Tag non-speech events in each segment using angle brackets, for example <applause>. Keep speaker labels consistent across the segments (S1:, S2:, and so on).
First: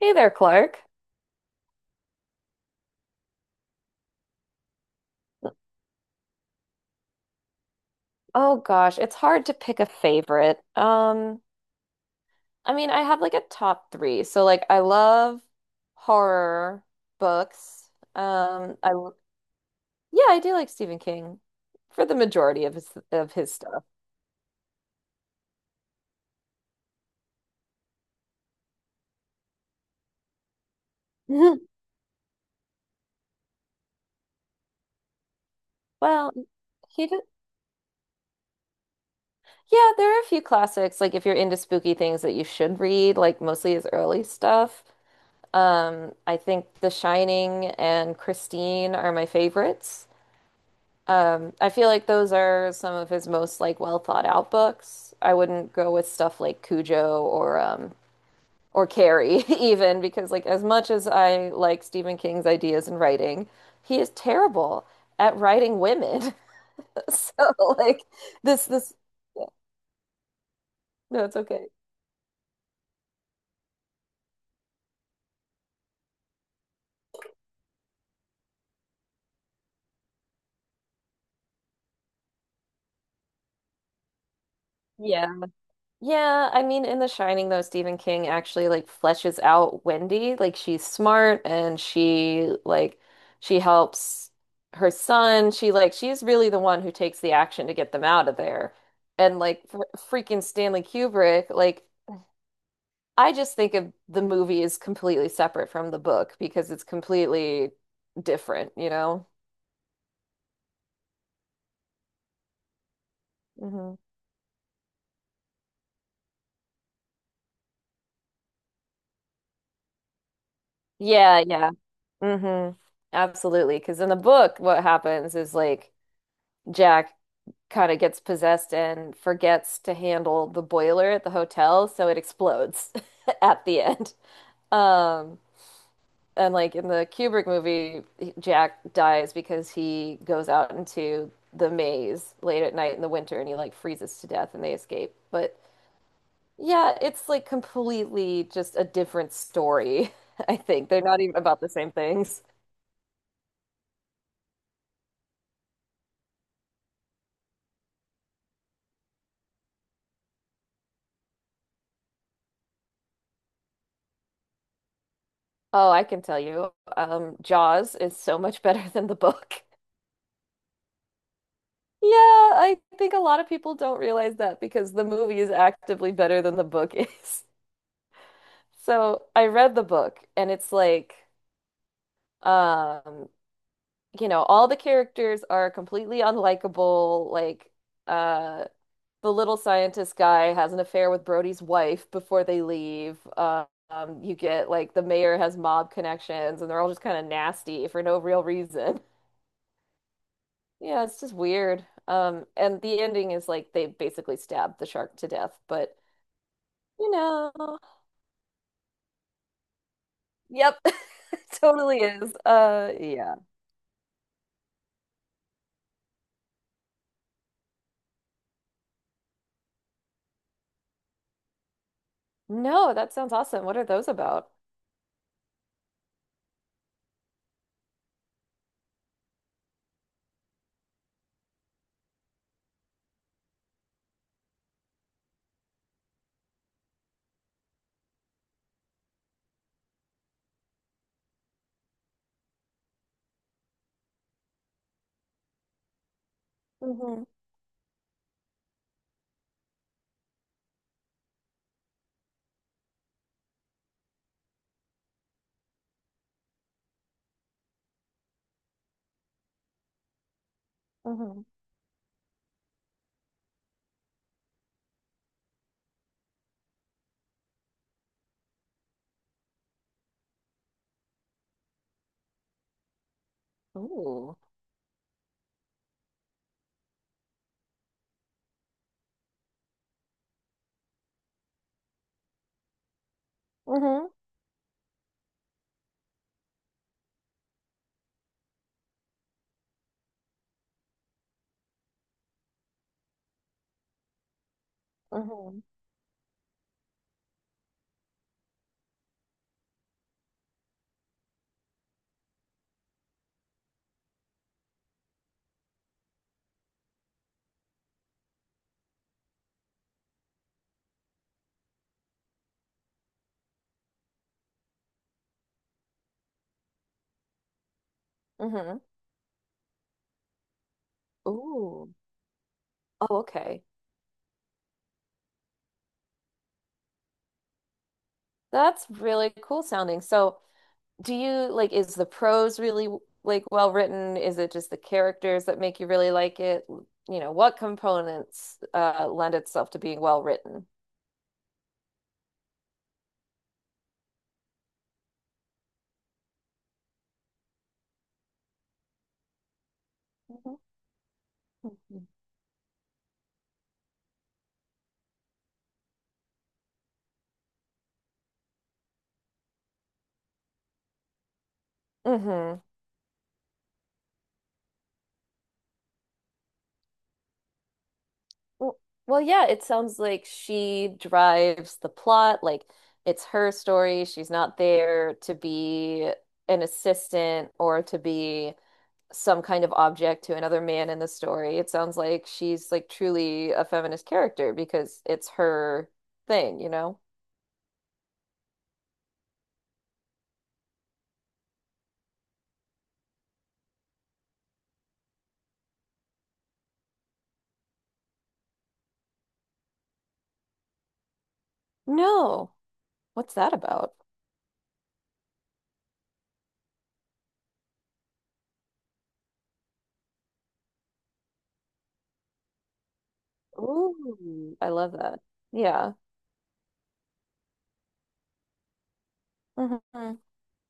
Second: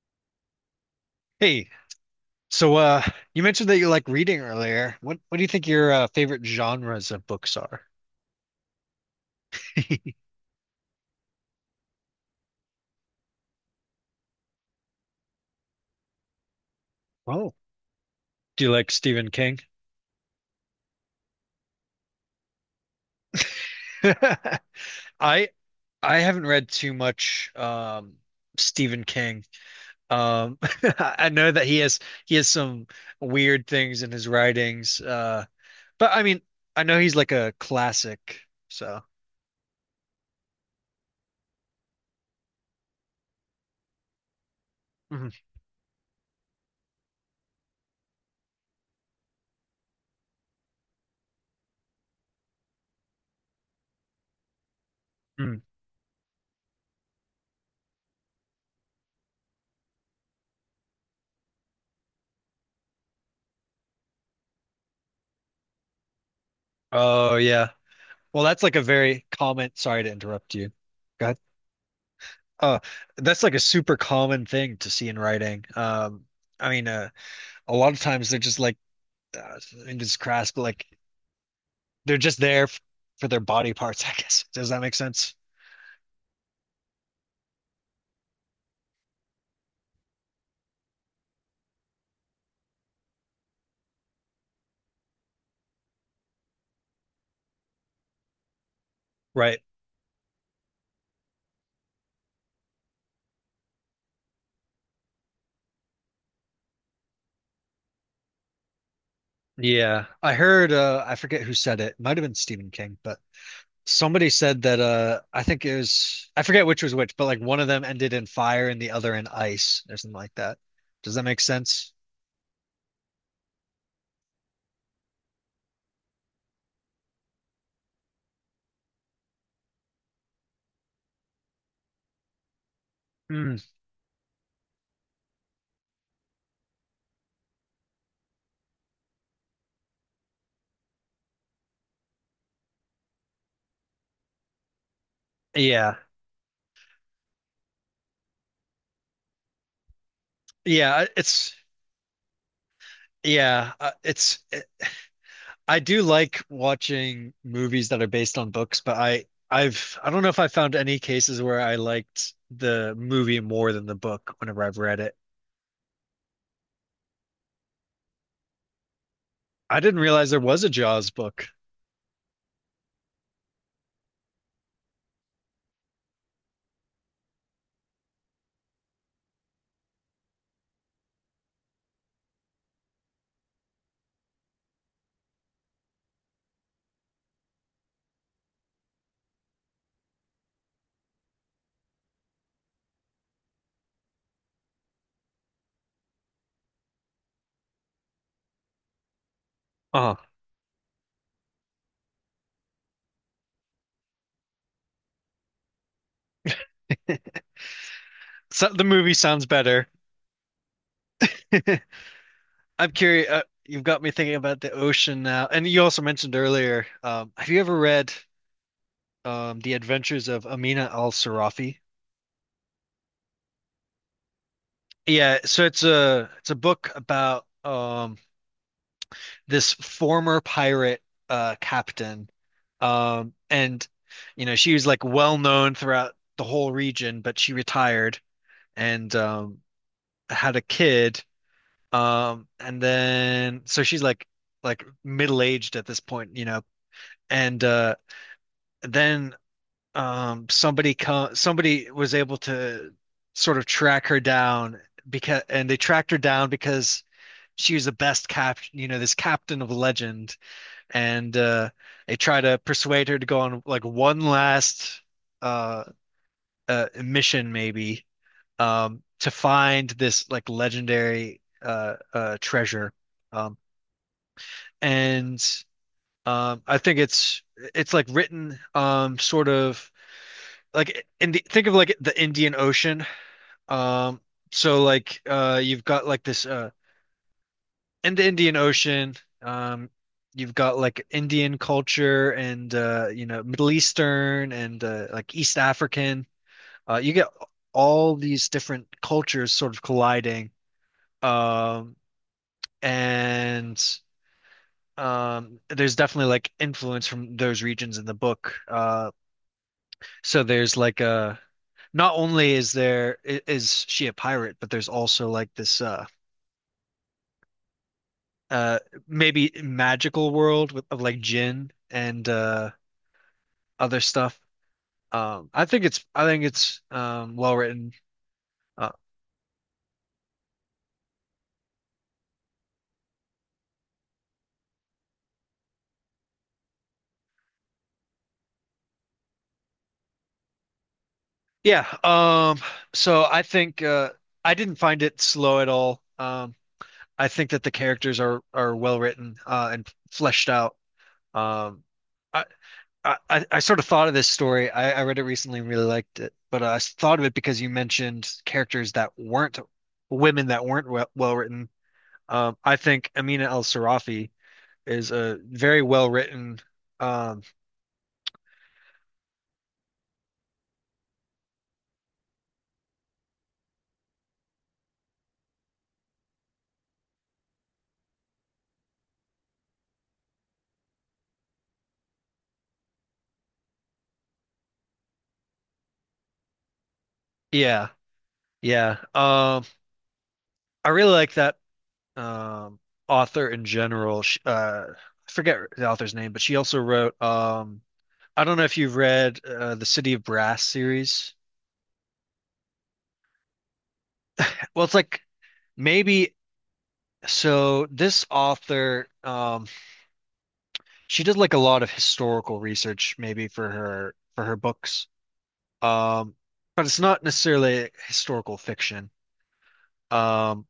S1: Hey there, Clark.
S2: Hey, so you mentioned that you like reading earlier. What do you think your favorite genres of books are?
S1: Oh gosh, it's hard to pick a
S2: <laughs>
S1: favorite. I mean, I have like a top three. So like I love horror
S2: Oh,
S1: books.
S2: do you
S1: Um,
S2: like
S1: I l-
S2: Stephen King?
S1: yeah, I do like Stephen King for the majority of his stuff.
S2: <laughs> I I haven't read too much Stephen King. Um <laughs> I know that
S1: <laughs>
S2: he has some weird things in his writings. But I
S1: Well,
S2: mean, I know
S1: he
S2: he's
S1: did,
S2: like a classic, so.
S1: yeah, there are a few classics, like if you're into spooky things that you should read, like mostly his early stuff.
S2: Mhm.
S1: I think The Shining and Christine are my favorites. I feel like those are some of his most like well thought out books. I
S2: Mm.
S1: wouldn't go with stuff like Cujo or Carrie <laughs> even because like as much as I like Stephen King's ideas and writing, he is terrible at writing women. <laughs>
S2: Oh
S1: So
S2: yeah.
S1: like
S2: Well, that's
S1: this
S2: like a
S1: this
S2: very common, sorry to interrupt you.
S1: no,
S2: Go
S1: it's
S2: ahead.
S1: okay.
S2: Uh, that's like a super common thing to see in writing. I mean, a lot of times they're just like, uh, and it's crass, but like they're just there f for their body parts, <laughs> I guess. Does that make
S1: Yeah.
S2: sense?
S1: Yeah, I mean, in The Shining, though, Stephen King actually like fleshes out Wendy. Like she's smart and she like she helps her son. She like she's really the one who takes the action to get them out of there. And
S2: Right.
S1: like for freaking Stanley Kubrick, like I just think of the movie is completely separate from the book because it's completely different, you know?
S2: Yeah. I heard, I forget who said it. It might have been Stephen King, but
S1: Hmm.
S2: somebody said that, I think it was, I forget which was which, but like one of them ended in fire and the other in ice or something like that. Does that make
S1: Yeah, yeah.
S2: sense?
S1: Hmm. Absolutely. Because in the book, what happens is like Jack kind of gets possessed and forgets to handle the boiler at the hotel, so it explodes <laughs>
S2: Mm.
S1: at the end. Um, and like in the Kubrick movie, Jack dies because he goes out into the maze late at night in the winter and he like freezes to death and they escape. But
S2: Yeah.
S1: yeah, it's like completely just a different story, <laughs> I think. They're
S2: Yeah.
S1: not even
S2: It's,
S1: about the same things.
S2: yeah. I do like watching movies that are based on books, but I don't know if I found any cases where I liked the movie more than the book whenever I've read it.
S1: Oh, I can tell you. Jaws is so much better than the book.
S2: I didn't realize there was a Jaws book.
S1: Yeah, I think a lot of people don't realize that because the movie is actively better than the book is. <laughs> So I read the book and it's like, um, all the characters are completely unlikable. Uh, the little scientist guy has an affair with Brody's wife before they leave. You get like the mayor has mob connections and they're all just kind of nasty for no real reason. <laughs>
S2: Oh,
S1: Yeah, it's just weird. And the ending is like they basically stabbed the shark to death, but you know.
S2: so the movie sounds better.
S1: Yep. <laughs>
S2: <laughs>
S1: Totally is.
S2: I'm curious.
S1: Yeah.
S2: You've got me thinking about the ocean now, and you also mentioned earlier. Have you ever read The Adventures of Amina al-Sarafi?
S1: No, that sounds awesome. What are those about?
S2: Yeah, so it's a book about this former pirate captain, and you know she was like well known throughout the whole region, but she retired and had a kid, and then so she's like middle aged at this point,
S1: Mm-hmm.
S2: and then somebody was able to sort of track her down, because and they tracked her down because she was the best cap, you know, this captain of legend, and
S1: Mm-hmm.
S2: they try to persuade her to go on like one last uh, mission, maybe, to find this like legendary treasure. Um,
S1: Ooh.
S2: and I think it's like written sort of like in the think of like the Indian Ocean.
S1: Mm-hmm.
S2: Um, so like you've got like this in the Indian Ocean, um, you've got like Indian culture and Middle Eastern and like East
S1: Mm-hmm.
S2: African. You get all these different cultures sort of colliding. Um, and there's definitely like influence from those regions in the book. So there's like a, not only is there is she a pirate, but there's also like this uh
S1: Mm-hmm.
S2: maybe magical world with of like jinn
S1: Ooh.
S2: and
S1: Oh, okay.
S2: other stuff. I think it's well written.
S1: That's
S2: Uh,
S1: really cool sounding. So, do you like is the prose really like well written? Is it just the characters that make you really like it? What components lend itself to being well written?
S2: yeah. So I think I didn't find it slow at all. I think that the characters are well written and fleshed
S1: Mm-hmm.
S2: out. Um, I, I sort of thought of this story. I read it recently and really liked it, but I thought of it because you mentioned characters that weren't women, that weren't well written.
S1: Mm-hmm.
S2: I think Amina El Sarafi is a very well written. Um,
S1: Well, well, yeah, it sounds like she drives the plot. Like it's her story. She's not there to be an assistant or to be some kind of object to another man in the story. It sounds like she's like truly a feminist character because it's her thing, you know?
S2: yeah, yeah. I really like that um author in general. Sh I forget the author's name, but she also wrote I don't know if you've read the City of Brass series.
S1: No. What's that about?
S2: Well, it's like maybe so this author she did like a lot of historical research maybe for her
S1: Ooh, I love
S2: books.
S1: that. Yeah.
S2: Um, but it's not necessarily historical fiction.
S1: Mhm.
S2: Um,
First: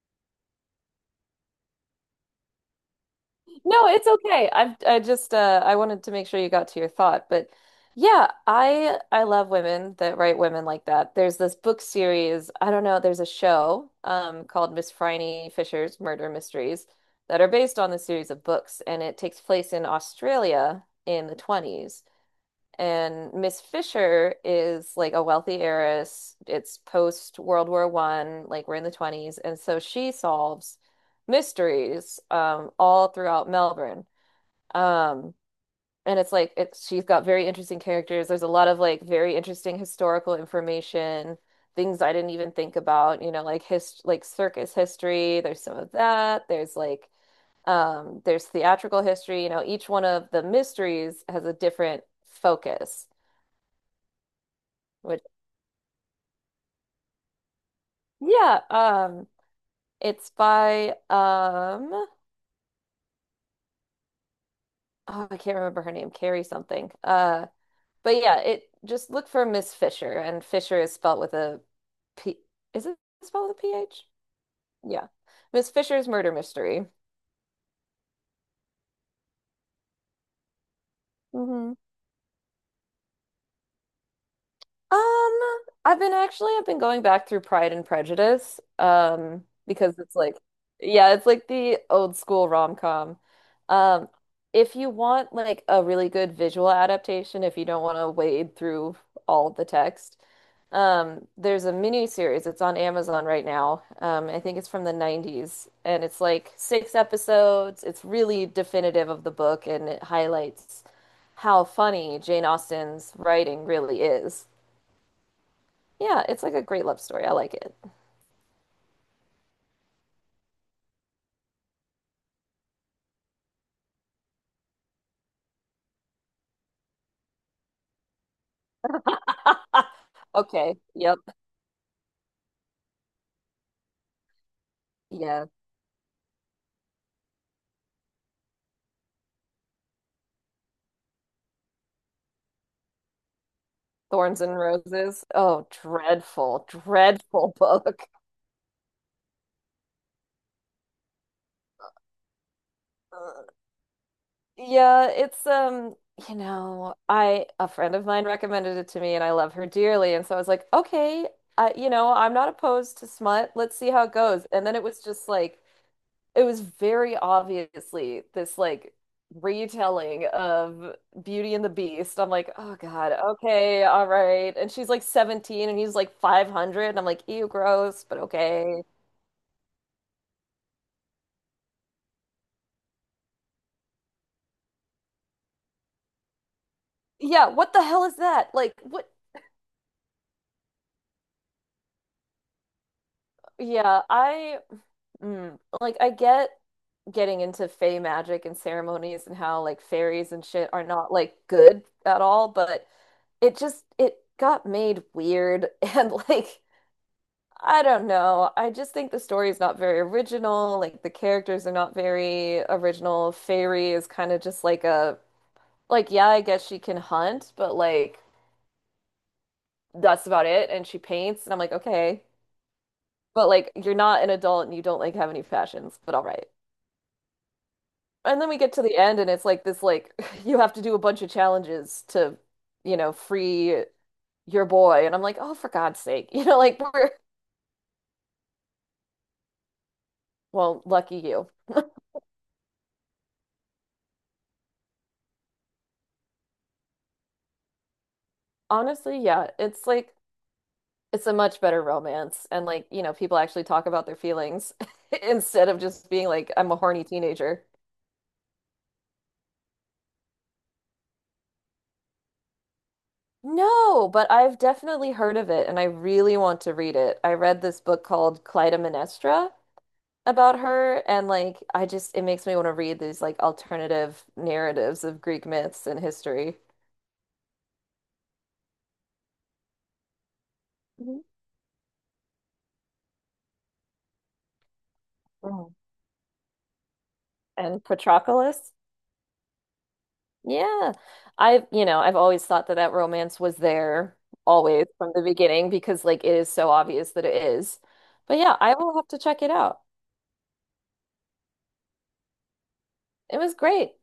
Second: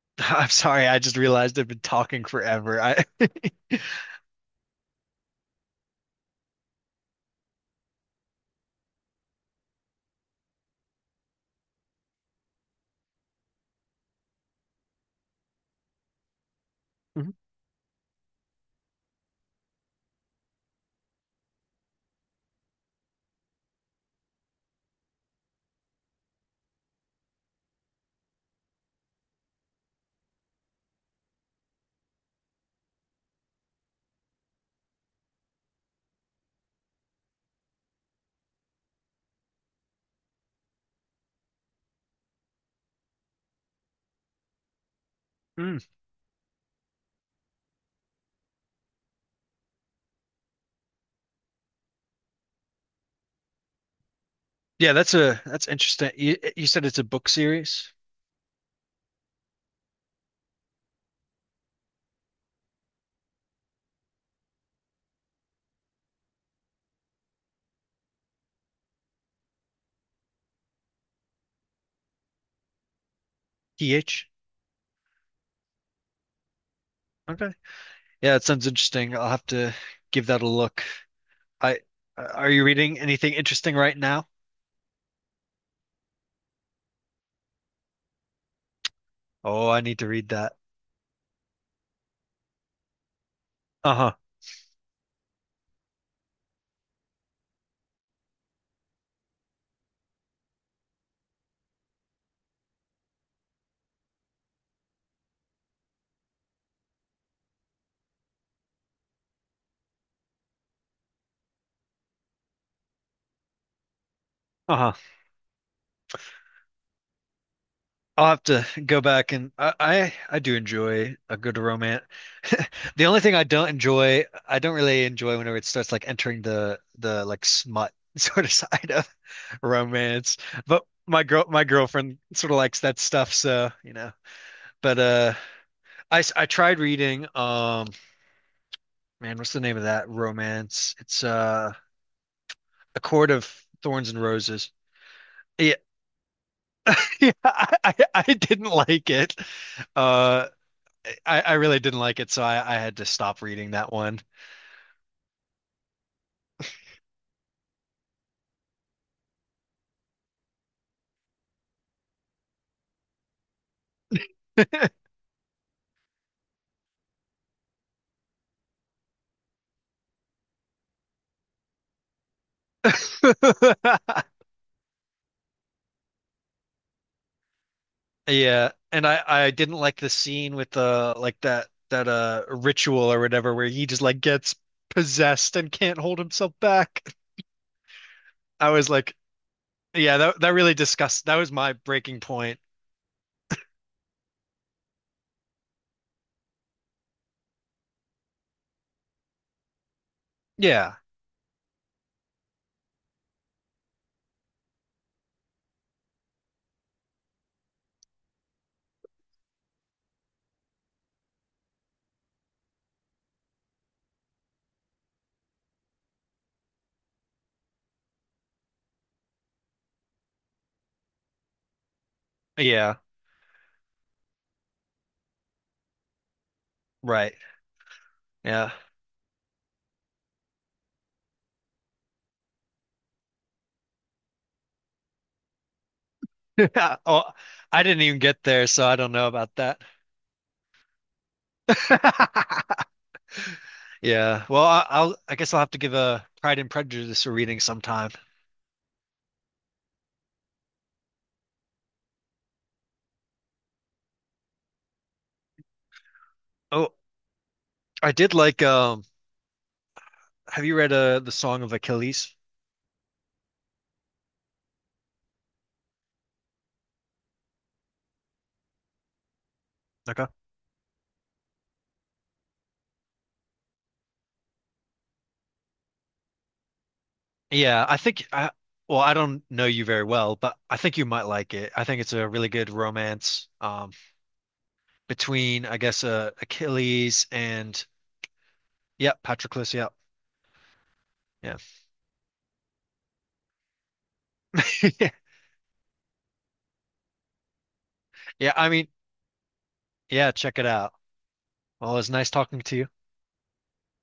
S2: <laughs> I'm sorry, I just realized I've been talking forever. I
S1: No, it's okay. I just I wanted to make sure you got to your thought, but yeah, I love women that write women like that. There's this book series, I don't know, there's a show called Miss Phryne Fisher's Murder Mysteries that are based on the series of books and it takes place in Australia in the 20s. And Miss Fisher is like a wealthy heiress. It's post World War One, like we're in the 20s. And so she solves mysteries all throughout Melbourne. Um, and it's like it, she's got very interesting characters. There's a lot of like very interesting historical information, things I didn't even think about, you know, like his like circus history. There's some of
S2: <laughs>
S1: that. There's like there's theatrical history. You know, each one of the mysteries has a different focus
S2: Yeah, that's
S1: which
S2: a that's interesting. You said it's a book series?
S1: yeah, it's by oh, I can't remember her name, Carrie something. But yeah, it just look for Miss Fisher, and Fisher is spelled with a P. Is it spelled with a PH?
S2: TH?
S1: Yeah, Miss Fisher's murder mystery.
S2: Okay. Yeah, that sounds interesting. I'll have to give that a look. I Are you reading anything interesting right now?
S1: I've been going back through Pride and Prejudice,
S2: Oh, I
S1: because
S2: need to
S1: it's
S2: read
S1: like
S2: that.
S1: yeah, it's like the old school rom-com. Um,
S2: Uh-huh.
S1: if you want like a really good visual adaptation, if you don't want to wade through all the text, there's a mini series. It's on Amazon right now. I think it's from the 90s and it's like six episodes. It's really definitive of the book and it highlights how funny Jane Austen's writing really is.
S2: Uh-huh.
S1: Yeah, it's like a great love story. I like it. <laughs>
S2: I'll have to go back, and I do enjoy a good romance. The only thing I don't enjoy, I don't really enjoy whenever it starts like entering the like smut <laughs> sort of side of romance.
S1: Okay.
S2: But
S1: Yep.
S2: my girlfriend sort of likes that stuff, so. But
S1: Yeah.
S2: I tried reading man, what's the name of that romance, it's A Court of Thorns and
S1: Thorns and
S2: Roses.
S1: Roses. Oh,
S2: Yeah,
S1: dreadful,
S2: <laughs> yeah,
S1: dreadful <laughs>
S2: I, I
S1: book.
S2: I didn't like it. uh I really didn't like it, so I had to stop
S1: Ugh.
S2: reading that one.
S1: Yeah, it's you know, I a friend of mine recommended it to me and I love her dearly. And so I was like, okay, I, you know, I'm not opposed to smut. Let's see how it goes. And then it was just like it was very obviously this like retelling of Beauty and the Beast. I'm like, oh God, okay, all
S2: <laughs>
S1: right. And she's like 17 and he's like 500. And I'm like, ew, gross, but
S2: Yeah,
S1: okay.
S2: and I didn't like the scene with the like that ritual or whatever, where he just like gets possessed and can't hold himself back.
S1: Yeah, what the hell is that?
S2: <laughs> I
S1: Like,
S2: was
S1: what?
S2: like, yeah, that really disgust, that was my breaking point.
S1: Yeah, I, like, I get getting into fey magic and ceremonies and how like fairies and shit are
S2: Yeah,
S1: not like good at all, but it just, it got made weird <laughs> and like, I don't know. I just think the story is not very original. Like the characters are not very original. Fairy is kind of just like a like yeah, I guess she can hunt, but like that's about it. And she paints, and I'm like, okay,
S2: yeah,
S1: but like you're not an adult and you don't like have any passions, but all right.
S2: right.
S1: And then we
S2: Yeah.
S1: get to the end, and it's like this like <laughs> you have to do a bunch of challenges to, you know, free your boy. And I'm like, oh, for God's sake, <laughs> you know, like
S2: <laughs>
S1: we're
S2: Oh, I didn't even get there, so I don't know about that.
S1: well, lucky you.
S2: <laughs> Yeah. Well, I guess I'll have to give a Pride and Prejudice a reading sometime.
S1: Honestly, yeah, it's like. It's a much better romance. And like, you know, people actually talk about their feelings <laughs> instead of just being like, I'm a
S2: Oh,
S1: horny teenager.
S2: I did like have you read The Song of Achilles?
S1: No, but I've definitely heard of it and I really want to read it. I read this book called Clytemnestra
S2: Okay.
S1: about her and like I just it makes me want to read these like alternative narratives of Greek myths and history.
S2: Yeah, I think I well, I don't know you very well, but I think you
S1: Mhm.
S2: might like it. I think it's a really good romance between
S1: Mm.
S2: I guess Achilles and
S1: And Patroclus.
S2: yeah, Patroclus, yeah.
S1: Yeah.
S2: Yeah.
S1: I've, you know, I've always thought that that romance was there always from the
S2: <laughs>
S1: beginning because like it is so obvious that it is. But
S2: Yeah,
S1: yeah,
S2: I
S1: I
S2: mean,
S1: will have to check it out.
S2: yeah, check it out. Well, it's nice talking to you.
S1: It was great.